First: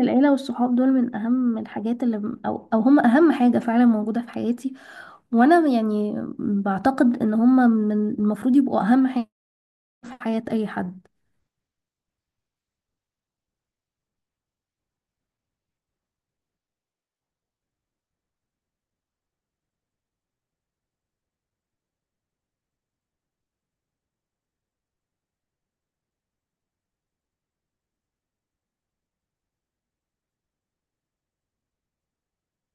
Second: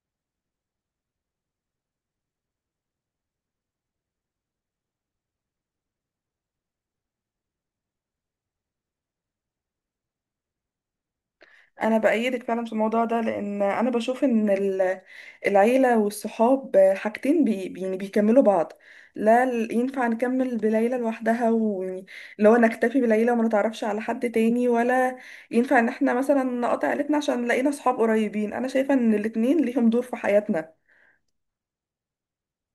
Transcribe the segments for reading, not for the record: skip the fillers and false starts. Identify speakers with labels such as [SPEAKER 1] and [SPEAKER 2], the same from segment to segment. [SPEAKER 1] العيلة والصحاب دول من أهم الحاجات اللي أو هم أهم حاجة فعلا موجودة في حياتي، وأنا يعني بعتقد إن هم من المفروض يبقوا أهم حاجة في حياة أي حد.
[SPEAKER 2] انا بأيدك فعلا في الموضوع ده لان انا بشوف ان العيله والصحاب حاجتين يعني بيكملوا بعض. لا، ينفع نكمل بليلى لوحدها، ويعني اللي هو نكتفي بليلى وما نتعرفش على حد تاني، ولا ينفع ان احنا مثلا نقطع عيلتنا عشان لقينا صحاب قريبين. انا شايفه ان الاتنين ليهم دور في حياتنا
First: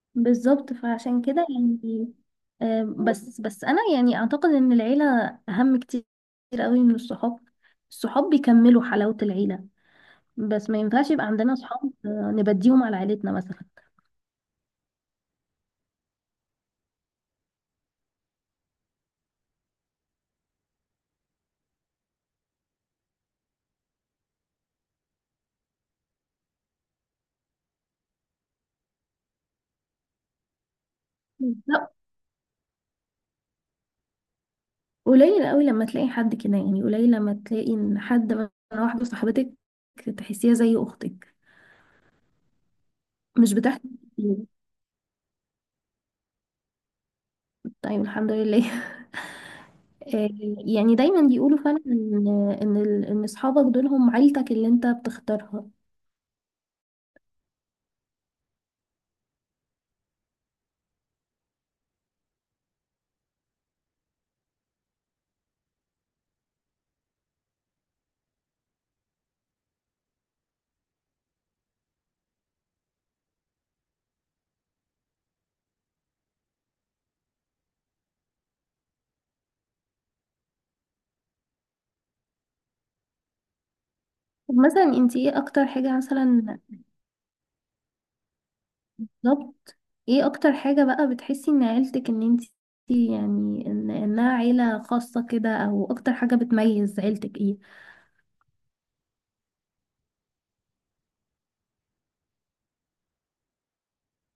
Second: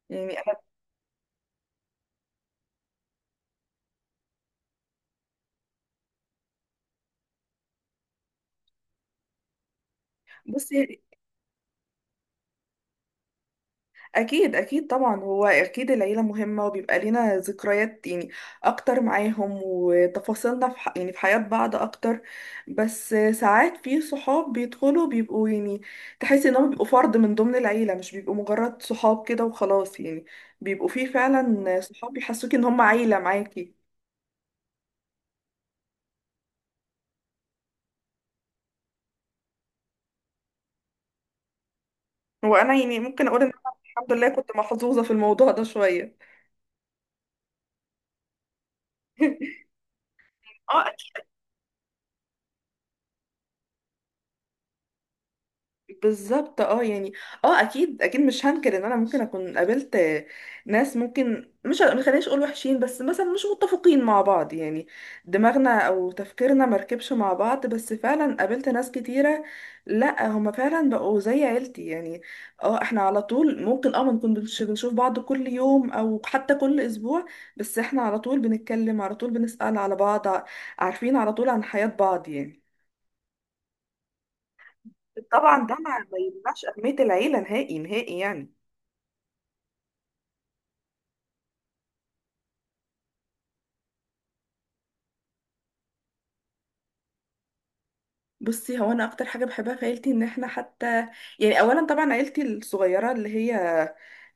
[SPEAKER 2] يعني انا.
[SPEAKER 1] بالظبط، فعشان كده يعني بس أنا يعني أعتقد إن العيلة أهم كتير قوي من الصحاب. الصحاب بيكملوا حلاوة العيلة، بس ما
[SPEAKER 2] بصي،
[SPEAKER 1] ينفعش يبقى عندنا صحاب نبديهم على عيلتنا مثلا.
[SPEAKER 2] اكيد اكيد طبعا، هو اكيد العيله مهمه، وبيبقى لينا ذكريات يعني اكتر معاهم، وتفاصيلنا في يعني في حياه بعض اكتر. بس ساعات في صحاب بيدخلوا بيبقوا يعني، تحس انهم بيبقوا فرد من ضمن العيله، مش بيبقوا مجرد صحاب كده وخلاص يعني، بيبقوا في فعلا
[SPEAKER 1] لا،
[SPEAKER 2] صحاب بيحسوك ان هم عيله معاكي.
[SPEAKER 1] قليل قوي لما تلاقي حد كده، يعني قليل لما تلاقي ان حد مثلا واحده صاحبتك تحسيها زي اختك.
[SPEAKER 2] وانا يعني ممكن اقول ان
[SPEAKER 1] مش
[SPEAKER 2] أنا
[SPEAKER 1] بتحكي
[SPEAKER 2] الحمد لله
[SPEAKER 1] كتير.
[SPEAKER 2] كنت محظوظه في الموضوع ده شويه.
[SPEAKER 1] طيب الحمد لله آه،
[SPEAKER 2] اه.
[SPEAKER 1] يعني دايما بيقولوا فعلا ان ان اصحابك دول هم عيلتك اللي انت بتختارها.
[SPEAKER 2] بالظبط. اه يعني اه اكيد اكيد مش هنكر ان انا ممكن اكون قابلت ناس، ممكن مش ما خلينيش اقول وحشين، بس مثلا مش متفقين مع بعض يعني دماغنا او تفكيرنا مركبش مع بعض. بس فعلا قابلت ناس كتيرة، لا، هما فعلا بقوا زي عيلتي يعني. اه احنا على طول ممكن ما نكونش بنشوف بعض كل يوم او حتى كل اسبوع، بس احنا على طول بنتكلم، على طول بنسأل على بعض، عارفين على طول عن حياة بعض يعني.
[SPEAKER 1] طب مثلا انت ايه
[SPEAKER 2] طبعا
[SPEAKER 1] اكتر
[SPEAKER 2] ده ما
[SPEAKER 1] حاجه
[SPEAKER 2] ما
[SPEAKER 1] مثلا؟
[SPEAKER 2] يمنعش أهمية العيلة نهائي نهائي يعني.
[SPEAKER 1] بالظبط. ايه اكتر حاجه بقى بتحسي ان عيلتك ان انت يعني ان انها عيله خاصه كده؟ او اكتر حاجه بتميز عيلتك ايه؟
[SPEAKER 2] بصي، هو انا اكتر حاجه بحبها في عيلتي ان احنا حتى يعني، اولا طبعا عيلتي الصغيره اللي هي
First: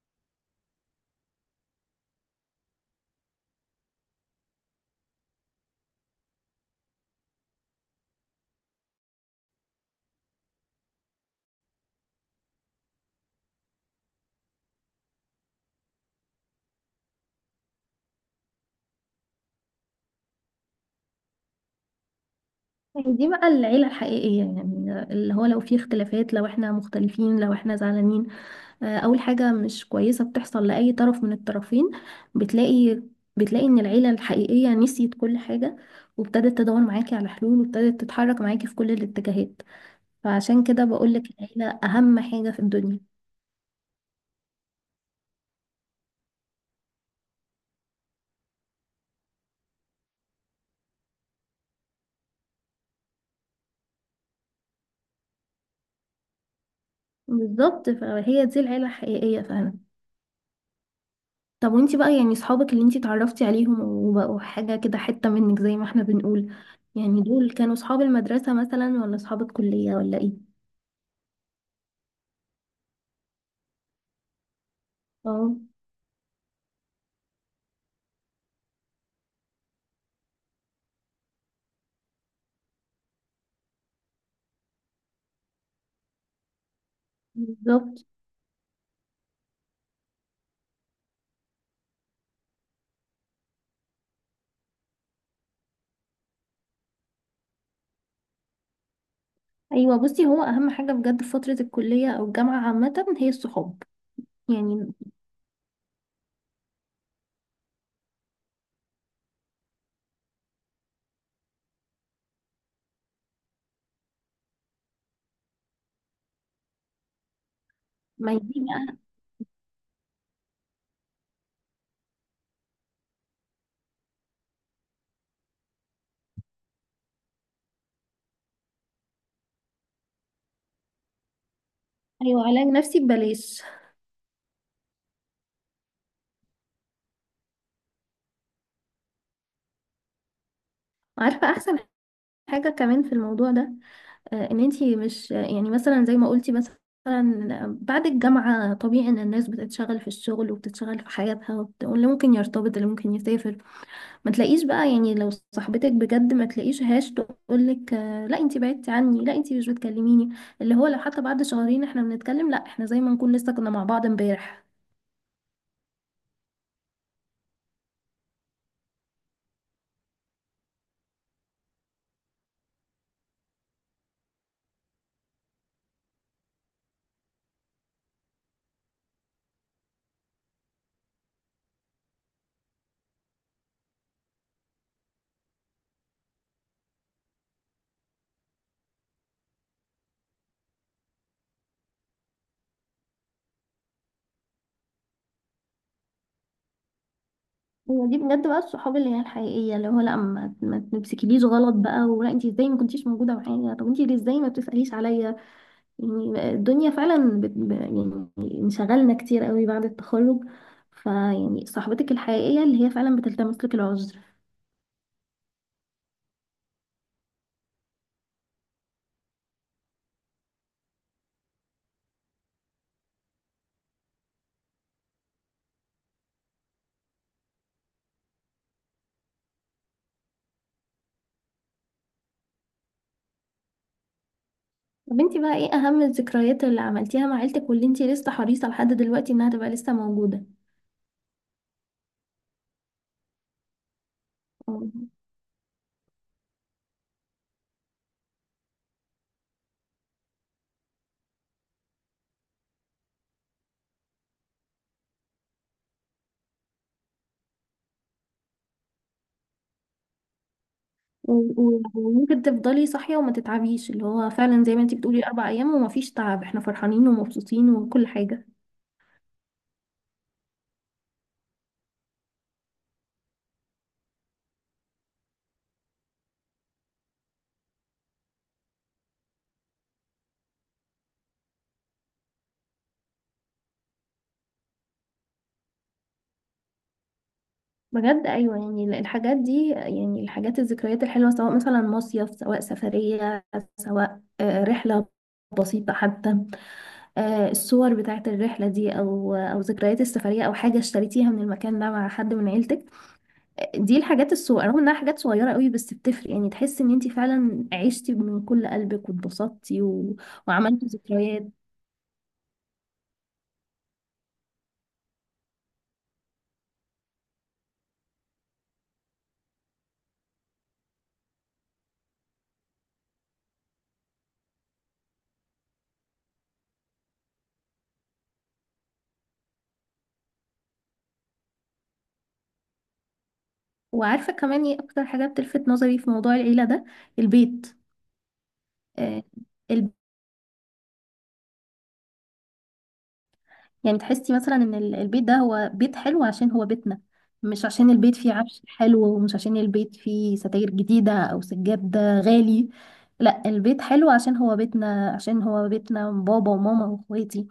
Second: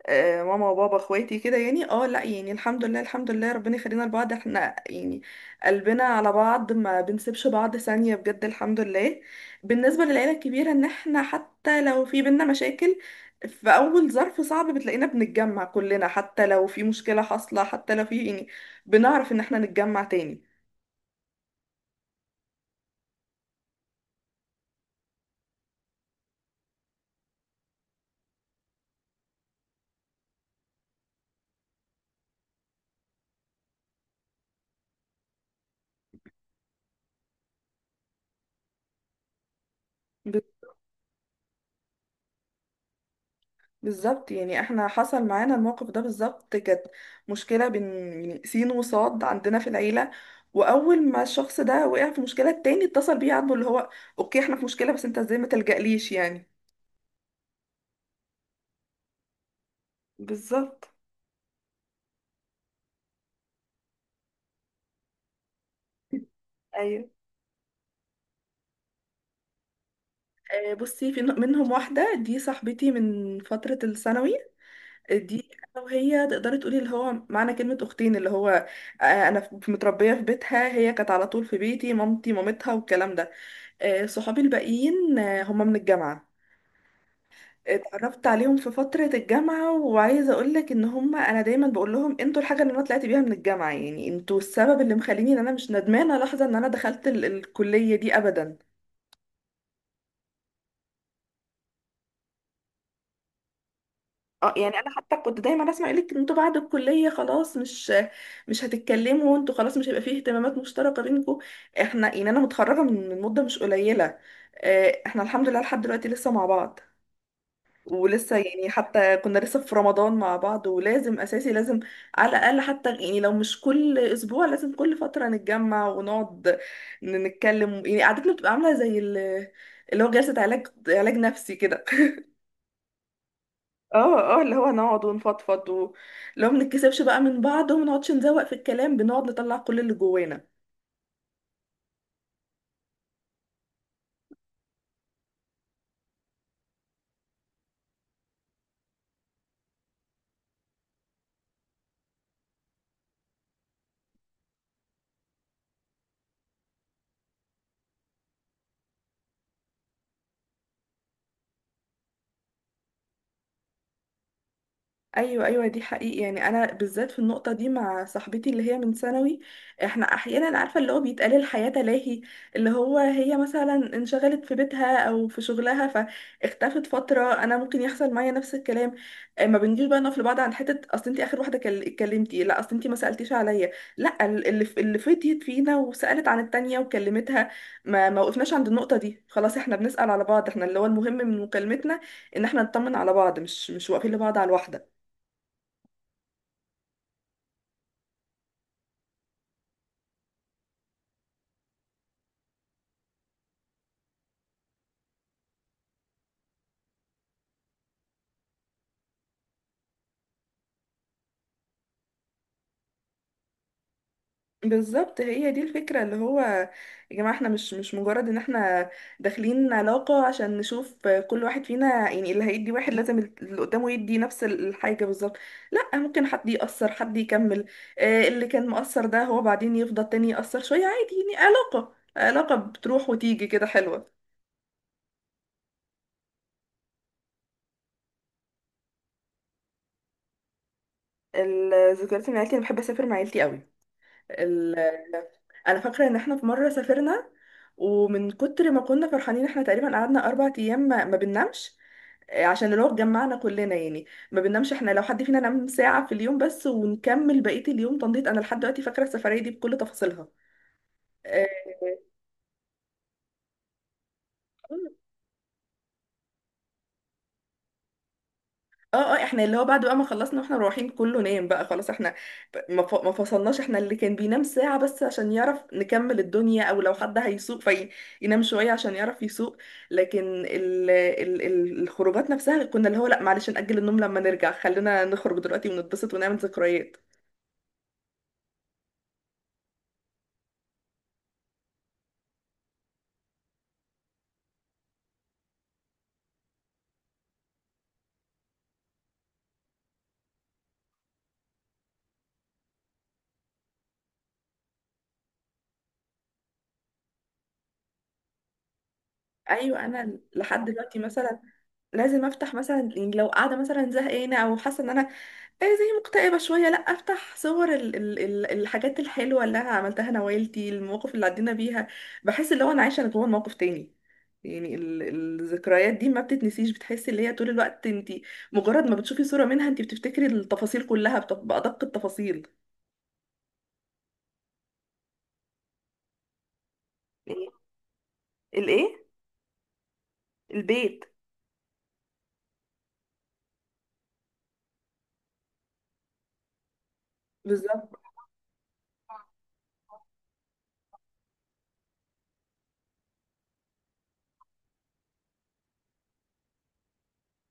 [SPEAKER 2] ماما وبابا اخواتي كده يعني. اه لا، يعني الحمد لله، الحمد لله ربنا يخلينا لبعض، احنا يعني قلبنا على بعض، ما بنسيبش بعض ثانيه بجد، الحمد لله. بالنسبه للعيله الكبيره، ان احنا حتى لو في بينا مشاكل، في اول ظرف صعب بتلاقينا بنتجمع كلنا، حتى لو في مشكله حاصله، حتى لو في يعني، بنعرف ان احنا نتجمع تاني.
[SPEAKER 1] يعني دي بقى العيلة الحقيقية، يعني اللي هو لو في اختلافات، لو احنا مختلفين، لو احنا زعلانين، أول حاجة مش كويسة بتحصل لأي طرف من الطرفين، بتلاقي بتلاقي إن العيلة الحقيقية نسيت كل حاجة وابتدت تدور معاكي على حلول، وابتدت تتحرك معاكي في كل الاتجاهات.
[SPEAKER 2] ب-
[SPEAKER 1] فعشان كده بقولك العيلة أهم حاجة في الدنيا.
[SPEAKER 2] بالظبط يعني، احنا حصل معانا الموقف ده بالظبط، كانت مشكلة بين يعني سين وصاد عندنا في العيلة. وأول ما الشخص ده وقع في مشكلة، التاني اتصل بيه عاتبه اللي هو، أوكي احنا في مشكلة، بس أنت ازاي ما تلجأليش يعني.
[SPEAKER 1] بالظبط، فهي دي العيلة الحقيقية فعلا.
[SPEAKER 2] بالظبط.
[SPEAKER 1] طب وانتي بقى يعني صحابك اللي انتي اتعرفتي عليهم وبقوا حاجة كده حتة منك زي ما احنا بنقول،
[SPEAKER 2] ايوه.
[SPEAKER 1] يعني دول كانوا صحاب المدرسة مثلا، ولا صحاب الكلية، ولا ايه؟
[SPEAKER 2] آه، بصي في منهم واحدة، دي صاحبتي من فترة الثانوي. آه، دي
[SPEAKER 1] اه.
[SPEAKER 2] أنا وهي تقدري تقولي اللي هو معنى كلمة أختين، اللي هو أنا متربية في بيتها، هي كانت على طول في بيتي، مامتي مامتها والكلام ده. آه، صحابي الباقيين هم من الجامعة.
[SPEAKER 1] بالظبط.
[SPEAKER 2] اتعرفت عليهم في فترة الجامعة، وعايزة اقولك ان هم، انا دايما بقول لهم انتوا الحاجة اللي انا طلعت بيها من الجامعة يعني، انتوا السبب اللي مخليني ان انا مش ندمانة لحظة ان انا دخلت الكلية دي ابدا.
[SPEAKER 1] ايوه، بصي هو اهم حاجة بجد في فترة الكلية او الجامعة عامة هي الصحاب.
[SPEAKER 2] اه يعني انا
[SPEAKER 1] يعني
[SPEAKER 2] حتى كنت دايما اسمع يقولك انتوا بعد الكلية خلاص، مش هتتكلموا انتوا، خلاص مش هيبقى فيه اهتمامات مشتركة بينكم. احنا يعني انا متخرجة من مدة مش قليلة، آه، احنا الحمد لله لحد دلوقتي لسه مع بعض.
[SPEAKER 1] ما
[SPEAKER 2] ولسه
[SPEAKER 1] يجي
[SPEAKER 2] يعني
[SPEAKER 1] بقى.
[SPEAKER 2] حتى كنا لسه في رمضان مع بعض، ولازم اساسي، لازم على الاقل، حتى يعني لو مش كل اسبوع، لازم كل فتره نتجمع ونقعد، نتكلم يعني. قعدتنا بتبقى عامله زي اللي هو جلسه علاج نفسي كده.
[SPEAKER 1] ايوه، علاج نفسي ببلاش.
[SPEAKER 2] اه اه، اللي هو نقعد ونفضفض، اللي هو ما بنتكسفش بقى من بعض، وما نقعدش نزوق في الكلام، بنقعد نطلع كل اللي جوانا.
[SPEAKER 1] عارفة احسن حاجة كمان في الموضوع ده؟ ان انتي مش يعني مثلا زي ما قلتي، مثلا بعد الجامعة طبيعي إن الناس بتتشغل في الشغل وبتتشغل في حياتها، واللي ممكن يرتبط، اللي ممكن يسافر، ما تلاقيش بقى، يعني لو صاحبتك بجد ما تلاقيش هاش تقولك لا انتي بعدتي عني، لا انتي مش بتكلميني. اللي هو لو حتى بعد شهرين احنا بنتكلم، لا، احنا زي ما نكون لسه كنا مع بعض امبارح.
[SPEAKER 2] ايوه ايوه، دي حقيقي يعني، انا بالذات في النقطه دي مع صاحبتي اللي هي من ثانوي. احنا احيانا عارفه اللي هو بيتقال الحياه تلاهي، اللي هو هي مثلا انشغلت في بيتها او في شغلها، فاختفت فتره، انا ممكن يحصل معايا نفس الكلام. آه، ما بنجيش بقى نقف لبعض عن حته، اصل انت اخر واحده اتكلمتي، لا اصل انت ما سالتيش عليا. لا، اللي اللي فتيت فينا وسالت عن التانيه وكلمتها. ما وقفناش عند النقطه دي، خلاص احنا بنسال على بعض، احنا اللي هو المهم من مكالمتنا ان احنا نطمن على بعض، مش واقفين لبعض على الواحده.
[SPEAKER 1] هي دي بجد بقى الصحاب اللي هي الحقيقية، اللي هو لا ما تمسكيليش غلط بقى، ولا انتي ازاي ما كنتيش موجودة معايا، طب انتي ليه ازاي ما بتسأليش عليا. يعني الدنيا فعلا يعني انشغلنا كتير قوي بعد التخرج، فيعني صاحبتك الحقيقية اللي هي فعلا بتلتمس لك العذر.
[SPEAKER 2] بالظبط، هي دي الفكرة اللي هو، يا جماعة احنا مش مجرد ان احنا داخلين علاقة عشان نشوف كل واحد فينا يعني اللي هيدي واحد لازم اللي قدامه يدي نفس الحاجة بالظبط. لا، ممكن حد يأثر، حد يكمل، آه، اللي كان مؤثر ده هو بعدين يفضل تاني يأثر شوية عادي يعني. علاقة بتروح وتيجي كده حلوة.
[SPEAKER 1] طب انتي بقى ايه اهم الذكريات اللي عملتيها مع عيلتك واللي انتي لسه حريصة لحد دلوقتي انها تبقى لسه موجودة؟
[SPEAKER 2] الذكريات من عيلتي، انا بحب اسافر مع عيلتي قوي. ال...
[SPEAKER 1] و-
[SPEAKER 2] انا فاكرة ان احنا في مرة سافرنا، ومن كتر ما كنا فرحانين احنا تقريبا قعدنا 4 ايام ما بننامش. عشان الوقت جمعنا كلنا يعني، ما بننامش، احنا لو حد فينا نام ساعة في اليوم بس، ونكمل بقية اليوم تنضيط. انا لحد دلوقتي فاكرة السفرية دي بكل تفاصيلها. اه.
[SPEAKER 1] وممكن تفضلي صاحية وما تتعبيش، اللي هو فعلا زي ما انتي بتقولي اربع ايام وما فيش تعب، احنا فرحانين ومبسوطين وكل حاجة.
[SPEAKER 2] اه. آه، احنا اللي هو بعد بقى ما خلصنا واحنا رايحين كله نام بقى خلاص. احنا ما فصلناش، احنا اللي كان بينام ساعة بس عشان يعرف نكمل الدنيا، او لو حد هيسوق فينام شوية عشان يعرف يسوق. لكن ال ال ال الخروجات نفسها كنا اللي هو، لا معلش نأجل النوم لما نرجع، خلينا نخرج دلوقتي ونتبسط ونعمل ذكريات.
[SPEAKER 1] بجد، ايوه، يعني الحاجات دي، يعني الحاجات الذكريات الحلوة، سواء مثلا مصيف، سواء سفرية، سواء رحلة بسيطة حتى، الصور بتاعت الرحلة دي او ذكريات السفرية، او حاجة اشتريتيها من المكان ده مع حد من عيلتك. دي الحاجات الصغيرة، رغم انها حاجات صغيرة قوي بس بتفرق، يعني تحس ان انتي فعلا عشتي من كل قلبك واتبسطتي
[SPEAKER 2] ايوه، انا لحد
[SPEAKER 1] وعملتي
[SPEAKER 2] دلوقتي مثلا
[SPEAKER 1] ذكريات.
[SPEAKER 2] لازم افتح مثلا يعني لو قاعده مثلا زهقانه او حاسه ان انا إيه، زي مكتئبه شويه، لا افتح صور ال ال ال الحاجات الحلوه اللي انا عملتها انا وعيلتي، المواقف اللي عدينا بيها. بحس اللي هو انا عايشه جوه الموقف تاني يعني. الذكريات دي ما بتتنسيش، بتحسي اللي هي طول الوقت انت مجرد ما بتشوفي صوره منها انت بتفتكري التفاصيل كلها، بادق التفاصيل.
[SPEAKER 1] وعارفة كمان ايه اكتر حاجة بتلفت نظري في موضوع العيلة ده؟
[SPEAKER 2] إيه؟
[SPEAKER 1] البيت.
[SPEAKER 2] الايه.
[SPEAKER 1] آه الب...
[SPEAKER 2] البيت.
[SPEAKER 1] يعني تحسي مثلا ان البيت ده هو بيت حلو عشان هو بيتنا، مش عشان
[SPEAKER 2] بالظبط.
[SPEAKER 1] البيت فيه عفش حلو، ومش عشان البيت فيه ستاير جديدة او سجاد غالي. لا، البيت حلو عشان هو بيتنا، عشان هو بيتنا بابا وماما واخواتي،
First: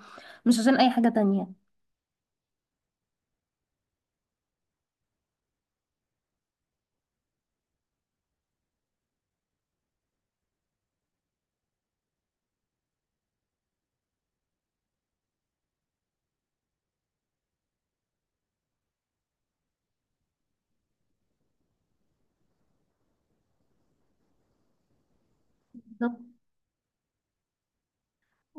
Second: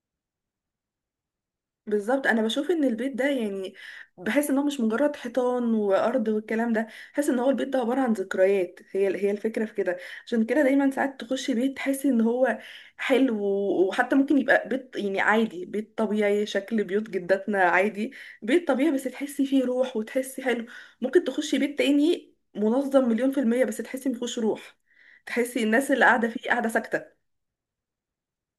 [SPEAKER 1] مش عشان اي حاجة تانية.
[SPEAKER 2] بالظبط، انا بشوف ان البيت ده يعني، بحس ان هو مش مجرد حيطان وارض والكلام ده. بحس ان هو البيت ده عباره عن ذكريات، هي هي الفكره في كده. عشان كده دايما ساعات تخش بيت تحس ان هو حلو. وحتى ممكن يبقى بيت يعني عادي، بيت طبيعي، شكل بيوت جداتنا عادي، بيت طبيعي، بس تحسي فيه روح وتحسي حلو. ممكن تخشي بيت تاني منظم مليون في المية، بس تحسي مفيهوش روح، تحسي الناس اللي
[SPEAKER 1] بالظبط.
[SPEAKER 2] قاعده فيه قاعده ساكته.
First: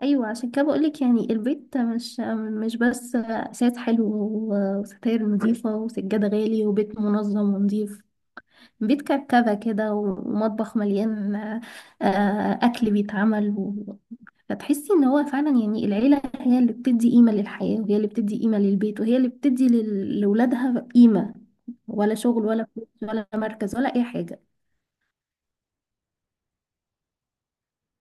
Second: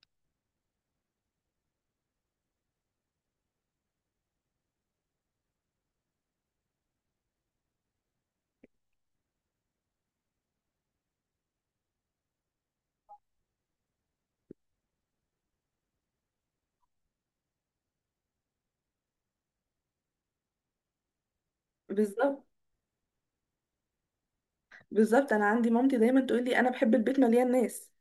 [SPEAKER 1] ايوه، عشان كده بقولك يعني البيت مش مش بس اساس حلو وستاير نظيفه وسجاده غالي وبيت منظم ونظيف، بيت كركبه كده ومطبخ مليان اكل بيتعمل فتحسي ان هو فعلا، يعني العيله هي اللي بتدي قيمه للحياه، وهي اللي بتدي قيمه للبيت، وهي اللي بتدي لاولادها قيمه، ولا
[SPEAKER 2] بالظبط.
[SPEAKER 1] شغل، ولا فلوس، ولا مركز، ولا اي حاجه.
[SPEAKER 2] بالظبط، انا عندي مامتي دايما تقول لي، انا بحب البيت مليان ناس،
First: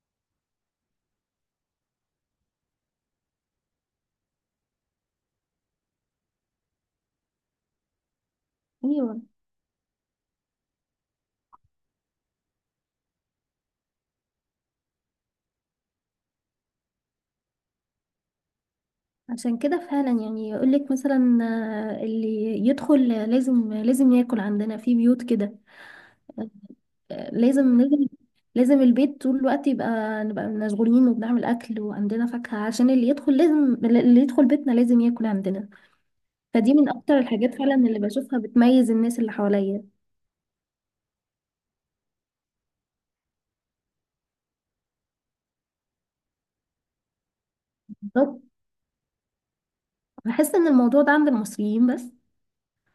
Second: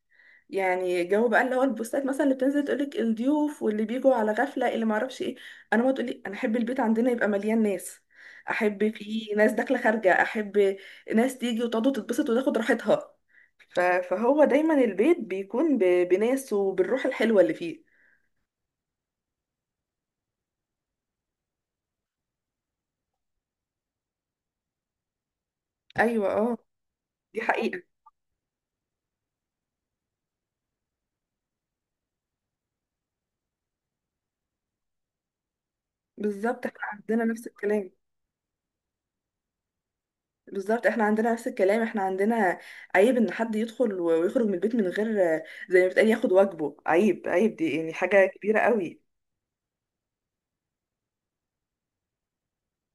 [SPEAKER 2] يعني جو بقى اللي هو البوستات مثلا اللي بتنزل تقولك الضيوف واللي بيجوا على غفلة اللي معرفش ايه، انا ما تقولي انا احب البيت عندنا يبقى مليان ناس. احب
[SPEAKER 1] ايوه،
[SPEAKER 2] فيه ناس داخلة خارجة، احب ناس تيجي وتقعد وتتبسط وتاخد راحتها. فهو دايما البيت بيكون بناس وبالروح الحلوة اللي فيه.
[SPEAKER 1] عشان كده فعلا يعني يقولك مثلا، اللي يدخل لازم لازم ياكل عندنا في بيوت كده.
[SPEAKER 2] ايوه اه.
[SPEAKER 1] آه،
[SPEAKER 2] دي
[SPEAKER 1] لازم
[SPEAKER 2] حقيقة.
[SPEAKER 1] لازم، لازم البيت طول الوقت يبقى نبقى مشغولين وبنعمل أكل وعندنا فاكهة، عشان اللي يدخل لازم، اللي يدخل بيتنا لازم ياكل عندنا.
[SPEAKER 2] بالظبط
[SPEAKER 1] فدي
[SPEAKER 2] احنا
[SPEAKER 1] من أكتر
[SPEAKER 2] عندنا نفس
[SPEAKER 1] الحاجات فعلا
[SPEAKER 2] الكلام.
[SPEAKER 1] اللي بشوفها بتميز الناس اللي حواليا.
[SPEAKER 2] بالظبط احنا عندنا نفس الكلام، احنا عندنا عيب ان حد يدخل ويخرج من البيت من غير، زي ما بتقال ياخد واجبه، عيب. عيب، دي يعني حاجة
[SPEAKER 1] بالظبط.
[SPEAKER 2] كبيرة قوي.
[SPEAKER 1] بحس إن الموضوع ده عند المصريين بس.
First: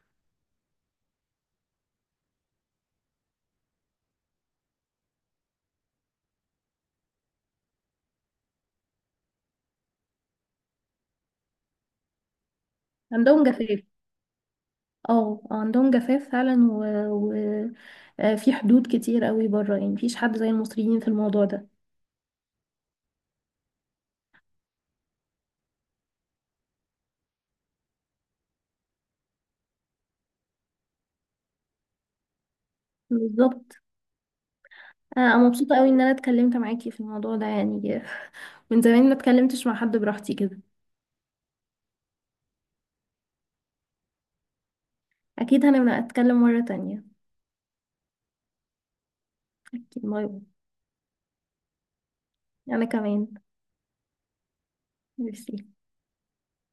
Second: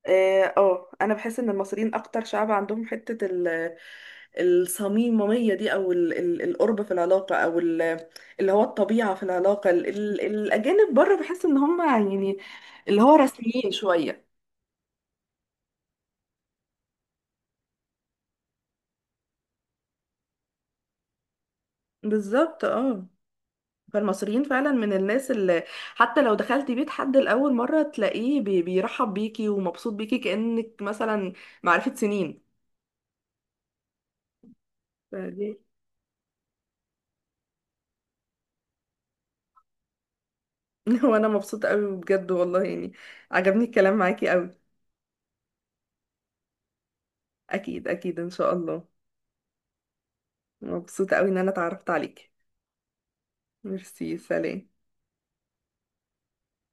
[SPEAKER 2] اه. آه، انا بحس ان المصريين اكتر شعب عندهم حته الصميميه دي، او القرب في العلاقه، او اللي هو الطبيعه في العلاقه. الاجانب بره بحس ان هم يعني اللي هو
[SPEAKER 1] عندهم
[SPEAKER 2] رسميين
[SPEAKER 1] جفاف.
[SPEAKER 2] شويه.
[SPEAKER 1] اه، عندهم جفاف فعلا و... في حدود كتير قوي بره، يعني مفيش حد زي المصريين في الموضوع ده.
[SPEAKER 2] بالظبط اه. فالمصريين فعلا من الناس اللي حتى لو دخلتي بيت حد لاول مره، تلاقيه بيرحب بيكي ومبسوط بيكي كانك مثلا معرفه سنين.
[SPEAKER 1] بالظبط. انا
[SPEAKER 2] فدي.
[SPEAKER 1] مبسوطه قوي ان انا اتكلمت معاكي في الموضوع ده يعني من زمان ما اتكلمتش مع حد براحتي كده.
[SPEAKER 2] وانا مبسوطه قوي بجد والله، يعني عجبني الكلام معاكي قوي.
[SPEAKER 1] اكيد هنبقى اتكلم مره تانية.
[SPEAKER 2] اكيد اكيد ان شاء الله.
[SPEAKER 1] اكيد مرة.
[SPEAKER 2] مبسوطة قوي ان انا اتعرفت عليكي.
[SPEAKER 1] انا كمان.
[SPEAKER 2] ميرسي. سلام.
[SPEAKER 1] ميرسي.